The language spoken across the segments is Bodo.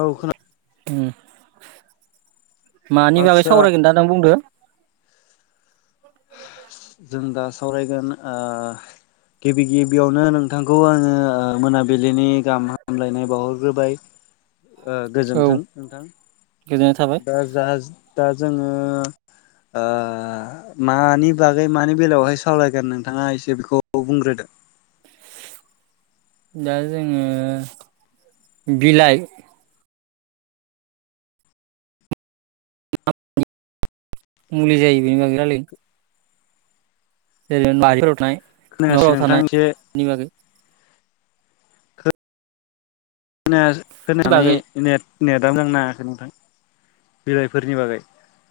औ खोन ओम मानि बागै आदसा सावरायगोन दा नों बुंदों जों दा सावरायगोन ओ गिबि गिबियावनो नोंथांखौ आङो मोनाबिलिनि गाहाम हामलायनाय बावहरग्रोबाय ओ औ गोजोनथों नोंथां गोजोननाय थाबाय दा जाज दाज जोङो ओ मानि बागै मानि बेलायावहाय सावरायगोन नोंथाङा एसे बेखौ बुंग्रोदो दा जोङो बिलाइ मुलि जायो बेनि बागै रायलाइ [unintelligible] खोनायासै नफोराव नोंथां थानाय एसे इनि बागै खोनायास होननानै बागै होनो। नेदा मोजां नाङाखै नोंथां बिलाइफोरनि बागै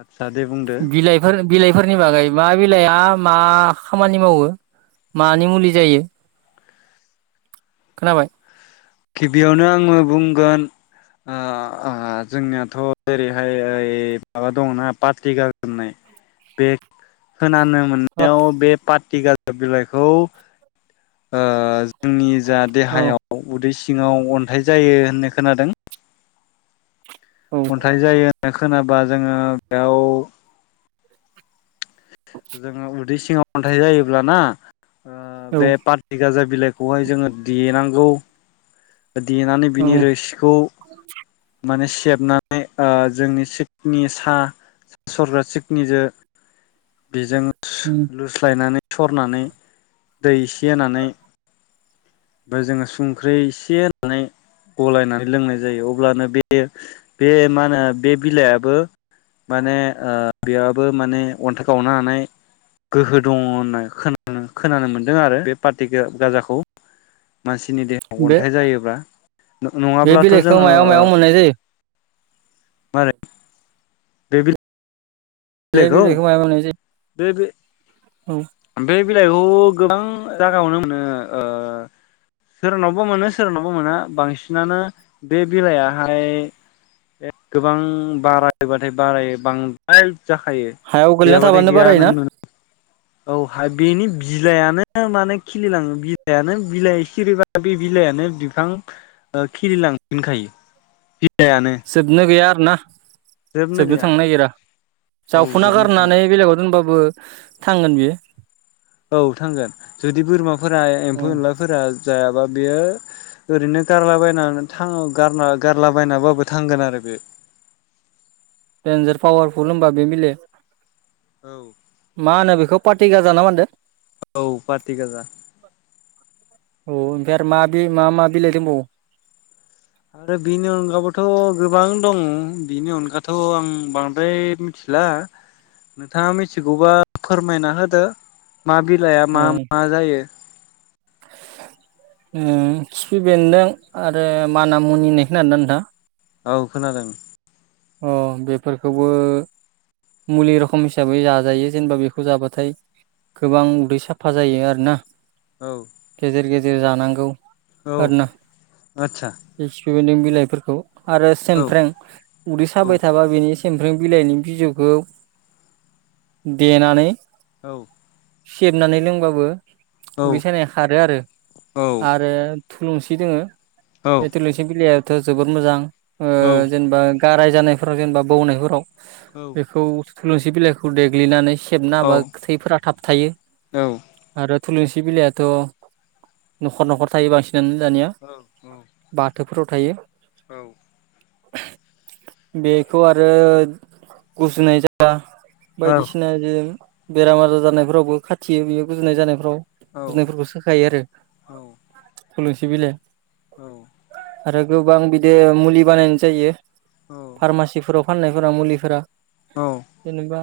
आदसा दे बुंदो बिलाइफोर बिलाइफोरनि बागै मा बि बिलाया मा खामानि मावो मानि मुलि जायो खोनाबाय? गिबियावनो आङो बुंगोन ओ ओहो जोंनियाथ' ओरैहाय माबा दङ ना पाटटि गा होननाय बे होनानो औ मोननायाव बे पाटटि गार बिलाइखौ ओज जोंनि जा औ देहायाव उदैसि ङाव अन्थाइ जायो होननाय खोनादों। औ अन्थाइ जायो होनना खोनाब बा जोङो बेयाव दै सिङाव अन्थाइ जायोब्लाना ओ बे पाट्टि गाजा बिलाइखौहाय जोङो देनांगौ देनानै औ बिनि रोसिखौ माने सि सेबनानै ओ जोंनि सिकनि सा सरग्रा सिकनिजो बेजों लुस्लायनानै सरनानै दै एसे होनानै ओमफ्राय जोङो संख्रि एसे होननानै गलायनानै लोंनाय जायो अब्लानो बे बे मा होनो बे बिलाइआबो माने बेयाबो माने अन्थाइ गावनो हानाय गोहो दङ होनना खो खोनानो मोन्दों आरो बे पाट्टि गाजाखौ। मानसिनि देहायाव बे अन्थाइ जायोब्ला बे नङाब्लाथ' बिलाइखौ जोङो मायाव मायाव मोननाय ओ जायो मारै बे बि बेे बिलायखौ मायाव मोननाय जायो? बे औ बे बिलाइखौ गोबां जागायावनो मोनो ओ सोरनावबा मोनो सोरनावबा मोना बांसिनानो बे बिलाइयाहाय गोबां बारायबाथाय बारायो। बांद्राय जाखायो, हायाव गोलैना गैयाबाथाय थाबानो गैया बारायोना नों नु औ हाया बेनि बिलाइआनो माने खिलिलाङो बिलाइआनो बिलाइ सिरिबा बे बिलाइआनो बिफां ओ खिलिलांफिनखायो। बिलाइानो सोदनो गैया। ना जोबनो थांनो नागिरा औ जावफुना जोबनो थाङा गारनानै बेलेगाव दोनबाबो बो थांगोन बियो। औ थांगोन। जुदि बोरमाफोरा उम एम्फौ एनलाफोर जायाबा बेयो ओरैनो गारलाबायनानै थाङो गारना गारलाबायनाबाबो थांगोन आरो बेयो। देन्जार फावारफुल होमबा बे बिला औ मा होनो बेखौ पाटि गाजा ना मानदो? औ पाटि गाजा। औ ओमफ्राय आरो मा बे मा मा बिलाइ दंबावो? आरो बेनि अनगाबोथ' गोबां दं बिनि अनगाथ' आं बांद्राय मिथिला नोंथाङा मिथिगौबा फोरमायना होदो। मा बिलाइआ औ मा मा जायो। खिफि बेन्दों आरो माना मुनि होनाय खोनादोंना नोंथां? औ खोनादों। अह बेफोरखौबो मुलि रखम हिसाबै जाजायो जेनेबा बेखौ जाबाथाय गोबां उदै साफा जायो आरोना। औ गेजेर गे जेर जानांगौ। औ आरोना आच्छा। बे खिफि बेन्दों बिलाइफोरखौ। आरो सेमफ्रें। उदै औ साबाय थाबा बिनि समफ्रें बिलाइनि बिजौखौ देनानै औ। सेबनानै लोंबाबो औ उदै सानाया खारो आरो औ आरो थुलुंसि दोङो। औ बे थुलुसि बिलाया थ' जोबोर मोजां। ओ जेनेबा गाराय जानायफोराव जेनेबा बौनायफोराव औ बेखौ थुलुसि बिलाइखौ देग्लिनानै सेबना औ हाबा थैफोरा थाब थायो औ आरो थुलुनसि बिलायाथ'' न'खर न'खर थायो बांसिन यानो दानिया बा थौफोराव थायो। औ। [unintelligible] बेखौ आरो गुजुनाय जाया ओम ओम बायदिसिनाजों बेराम आजार जानायफ्रावबो खाथियो बेयो गुजुनाय जानायफ्राव। गुजुनायफोरखौ सोखायो आरो। थुलुनसि बिलाय। औ। आरो गोबां बिदि मुलि बानायनाय जायो। फारमासिफोराव फाननायफोरा मुलिफोरा जेनेबा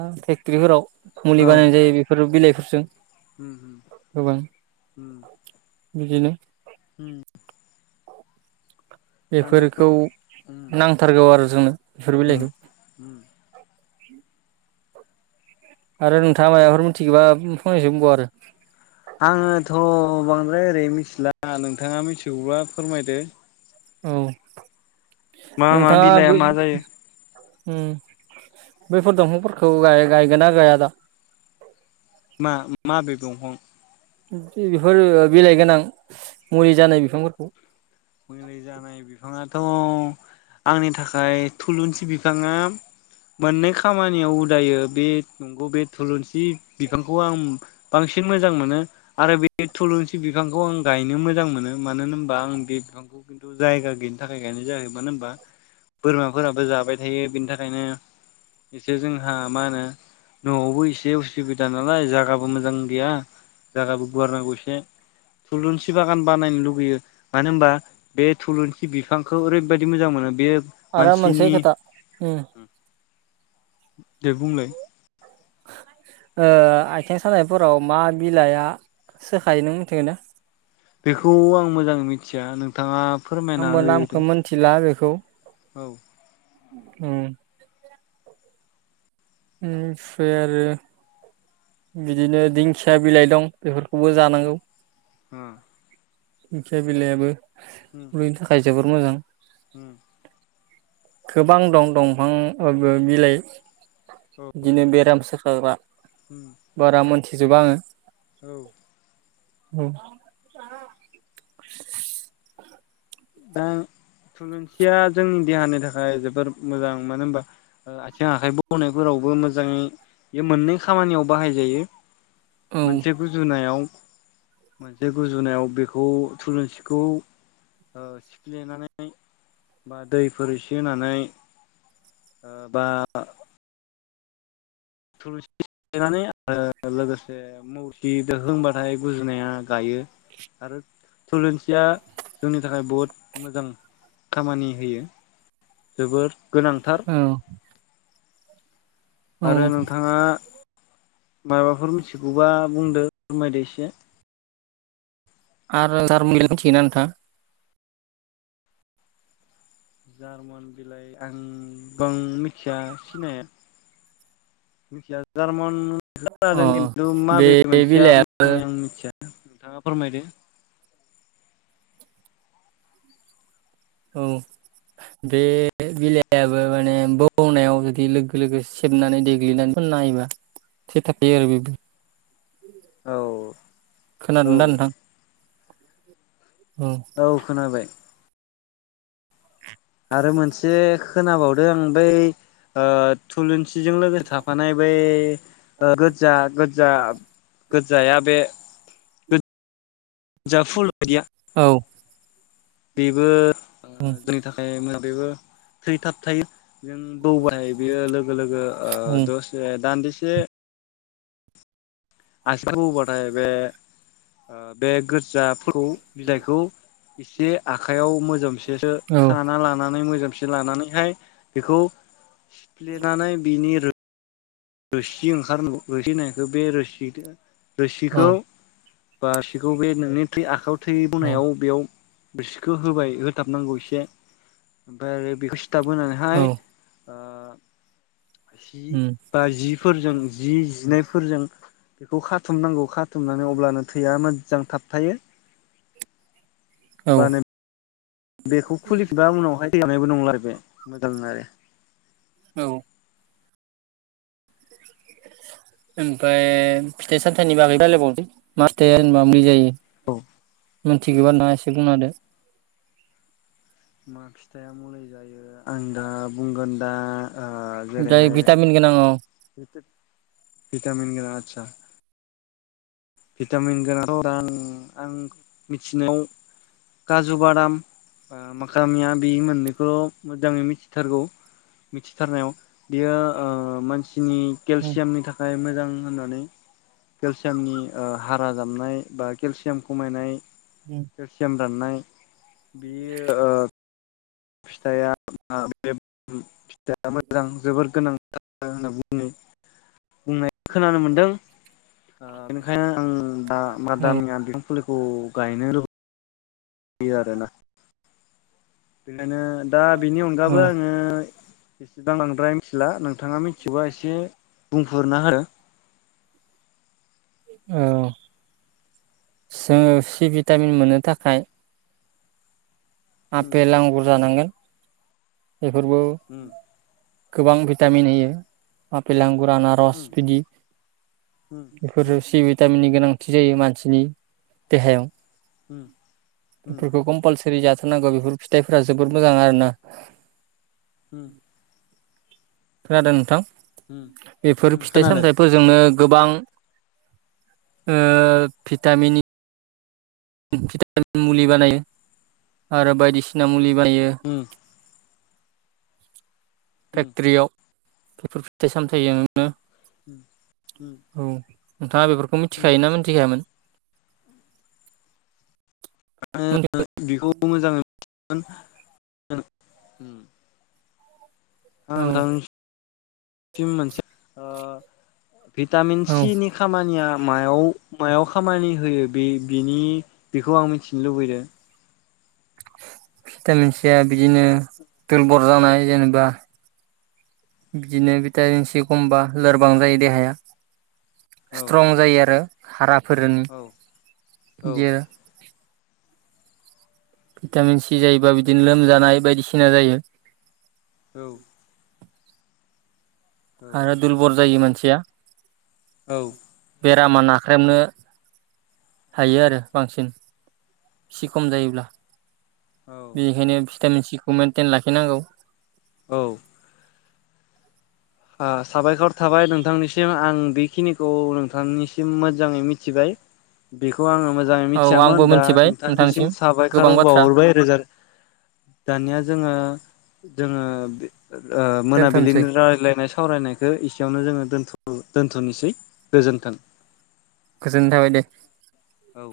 ग्रिहोराव। मुलि बानायनाय जायो बेफोर बिलाइ जों उम उम उम। बिदिनो उम। बेफोरखौ नांथारगौ आरो जोंनो बेफोर बेलाइखौ। [inaudible] ओम आरो नोंथाङा मायबाफोर मिथिगोबा फंनैसो बुंबाव आरो। आङोथ' बांद्राय ओरै मिथिला नोंथाङा मिथिगौब्ला फोरमायदो। औ। मा मा नोंथाङा बिलाइआ बो मा जायो? उम बेफोर दंफांफोरखौ गाय-गायगोना गाया दा? मा माबे दंफां? बेफोर बिलाइ गोनां मुलि जानाय बिफांफोरखौ। मुलि जानाय बिफांङाथ' अ' आंनि थाखाय थुलुनसि बिफाङा मोननै खामानियाव उदायो बे नंगौ बे थुलुनसि बिफांखौ आं बांसिन मोजां मोनो। आरो बे थुलुनसि बिफांखौ आं गायनो मोजां मोनो मानो होनोबा आं बे बिफांखौ खिन्थु जायगा गैयिनि थाखाय गायनाय जायाखै मानो होनबा बोरमाफोराबो जाबाय थायो बेनि थाखायनो एसे जोंहा मा होनो न'आवबो एसे उसुबिदा नालाय जागाबो मोजां गैया। जागाबो गुवार नांगौ एसे थुलुनसि बागान बानायनो लुुबैयो मानो होनबा बे थुलुनसि बिफांखौ ओरैबायदि मोजां मोनो बेयो आरो मोनसे खोथा उम। दे बुंलाय ओ आयथें सानायफोराव मा बिलाइआ सोखायो नों मिथिगोन ना? बेखौ आं मोजाङै मिथि मिथिया नोंथाङा फोरमायना आंबो होदो नामखो मोनथिला आरो खौ औ उम उमफाय आरो बिदिनो दिंखिया बिलाइ दं बेफोरखौबो जानांगौ। होम दिंखिया बिलायाबो रुयनो थाखाय जोबोर मोजां। होम गोबां दं दंफां ओ‌ बो बिलाइ बिदिनो बेराम सोखाग्रा बारा मोन्थि थिजोबा आङो औ औ [inaudible] दा थुलुंसिया जोंनि देहानि थाखाय जोबोर मोजां मानो होनबा ओ आथिं आखाइ बौनायफोरावबो मोजांयै बे मोननै खामानियाव बाहायजायो। औ मोनसे गुजुनायाव। मोनसे गुजुनायाव बेखौ थुलुंसिखौ ओ सिफ्लेनानै बा दैफोर एसे होनानै ओ बा थुलुंसि सिफ्लेनानै आरो लोगोसे मौसि दोहोंबाथाय गुजुनाया गायो आरो थुलुंसि सिया जोंनि थाखाय बुहुत मोजां। खामानि होयो। जोबोर गोनांथार। औ औ आरो नोंथाङा माबाफोर मिथिगौबा बुंदो फोरमायदो इस यो आरो जारमुनिखो मिथियोना नोंथाङा? [inaudible] आं गोबां मिथिया सिनाया मिथिया जार्मन अ खोनादों किन्थु बे माबे मोनसेया बिलाइआ मोजाङै आं मिथिया। नोंथाङा फोरमायदो। औ बे बिलाइाबो माने बौनायाव जुदि लोगो लोगो सेबनानै देग्लिनानै फोनाहोयोब्ला थै थाखायो आरो बेबो औ औ खोनादों दा नोंथां? औ खोनाबाय। आरो मोनसे खोनाबावदों आं बै ओ थुलुंसि सिजों लोगोसे थाफानाय ओ बै गोदजा गोदजा गोद जाया बे गोद जा औ बेबो ओ जोंनि थाखाय मो बेबो थै थाब थायो जों बौबाय बियो लोगो लोगो ओ औ दसे दान्दिसे से आसि बौबाथाय बे ओ बे गो जा फु बिलाइखौ एसे आखाइयाव मोजोमसेसो खाना लानानै मोजां फिलानानैहाय बेखौ सिफ्लेनानै बिनि रो रोसि ओंखार होनाय नांगौ रोसि होनाय बे रोसिदो औ रोसिखौ बा सिखौ बे नोंनि थै आखाइयाव औ थैबोवनायाव बेयाव रोसिखो होबाय हो थाबनांगौ एसे ओमफ्राय आरो बेखो सिथाब होनानैहाय ओ हि बा जिफोरजों जि जिनायफोरजों बेखौ खाथुमनांगौ खाथुमनानै अब्लानो थैया मोज जां थाबथायो औ बानो बेखौ खुलिफिनबा उनावहाय थैगानायबो नंला आरो बे मोजां आरो औ ओमफ्राय फिथाय सामथाइनि बागै रायलायबावनि मा फिथाइया जेनेबा मुलि जायो औ मिथिगोबा नोंथांङा एसे बुंनाहोदो मा फिथाइआ मुलि जायो आं दा बुंगोन दा ओ ओमफ्राय जेरैहाय भिटामिन गोनां औ भिटामिन गोनां आदसा भिटामिन गोनांं औ आं मिथिनायाव काजु बादाम ओ माखामिया बे मोननैखौ मोजांङै मिथिथारगौ मिथिथारनायाव बियो ओ मानसिनि केलसियामनि थाखाय मोजां। होननानै केलसियामनि ओ हारा जामनाय बा केलसियाम खमायनाय केलसियाम राननाय। बेयो ओ फिथाया [unintelligible] दा मोजां जोबोर गोनां [unintelligible] होनना बु [unintelligible] बुंनाय खोनानो मोनदों ओ बेनिखायनो आं दा मादामिया बिफां फुलिखौ। गायनो र' दि आरोना? बेखायनो दा बिनि औ अनगाबो आङो [unintelligible] मिथिला नों थाङा मिथियोबा एसे बुंफोरना हो। औ जोङो सि भिटामिन मोननो थाखाय आफेल आंगुर जानांगोन। बेफोरबो गोबां भिटामिन होयो आफेल आंग गुर आनारस बिदि बेफोर सि भिटामिननि गोनां। थि जायो मानसिनि देहायाव बेफोरखौ कमपालस [unintelligible] नांगौ बेफोर फिथाइफोरा जोबद मोजां आरोना? उम खोनादों नोंथां? बेफोर फिथाइ खोनादों सामथाइफोरजोंनो गोबां ओ भिटामिननि भिटामिन मुलि बानायो आरो बायदिसिना मुलि बायो। फेकथ्रियाव बेफोर फिथाइ सामथाइजों उम उम नोंथाङा बेफोर खौ मिथिखायोना मिथिखायामोन? बेखौ मोजां। उम। [inaudible] औ नों [unintelligible] मोनसे ओ भिटामिन औ सिनि खामानिया मायाव मायाव खामानि होयो। बे बिनि बेखौ आं मिथिनो लुबैदों भिटामिन सिया बिदिनो दरबल जानाय जेनेबा बिदिनो भिटामिन सि खमबा लोरबां जायो देहाया औ स्ट्रं जायो आरो। खाराफ। फोरनि औ औ गे भिटामिन सि जायोबा बिदिनो लोमजानाय बायदिसिना जायो। औ। आरो दुरबल जायोमोन। थिया। औ। बेरामा नाख्रेबनो हायो आरो बांसिन एसे खम जायोब्ला औ बेखायनो। भिटामिन सिखौ मेेनटेन लाखिनांगौ औ। ओ साबायखर थाबाय नोंथांनिसिम आं बेखिनिखौ नोंथांनिसिम मोजाङै मिथिबाय। बेखौ आङो मोजाङै औ आंबो मिथियामोन दा मिथिबाय नोंथांसिम नोंथांनिसिम गोबां साबायखार बाथ्रा बावहरबाय रोजा दानिया जोङो। जोङो बे ओ दोनथ'सै मोनाबिलिनि रायलाय। सावरायनायखौ एसेयावनो जोङो दोनथ'नोसै गोजोन्थों। गोजोनाय थाबाय दे। औ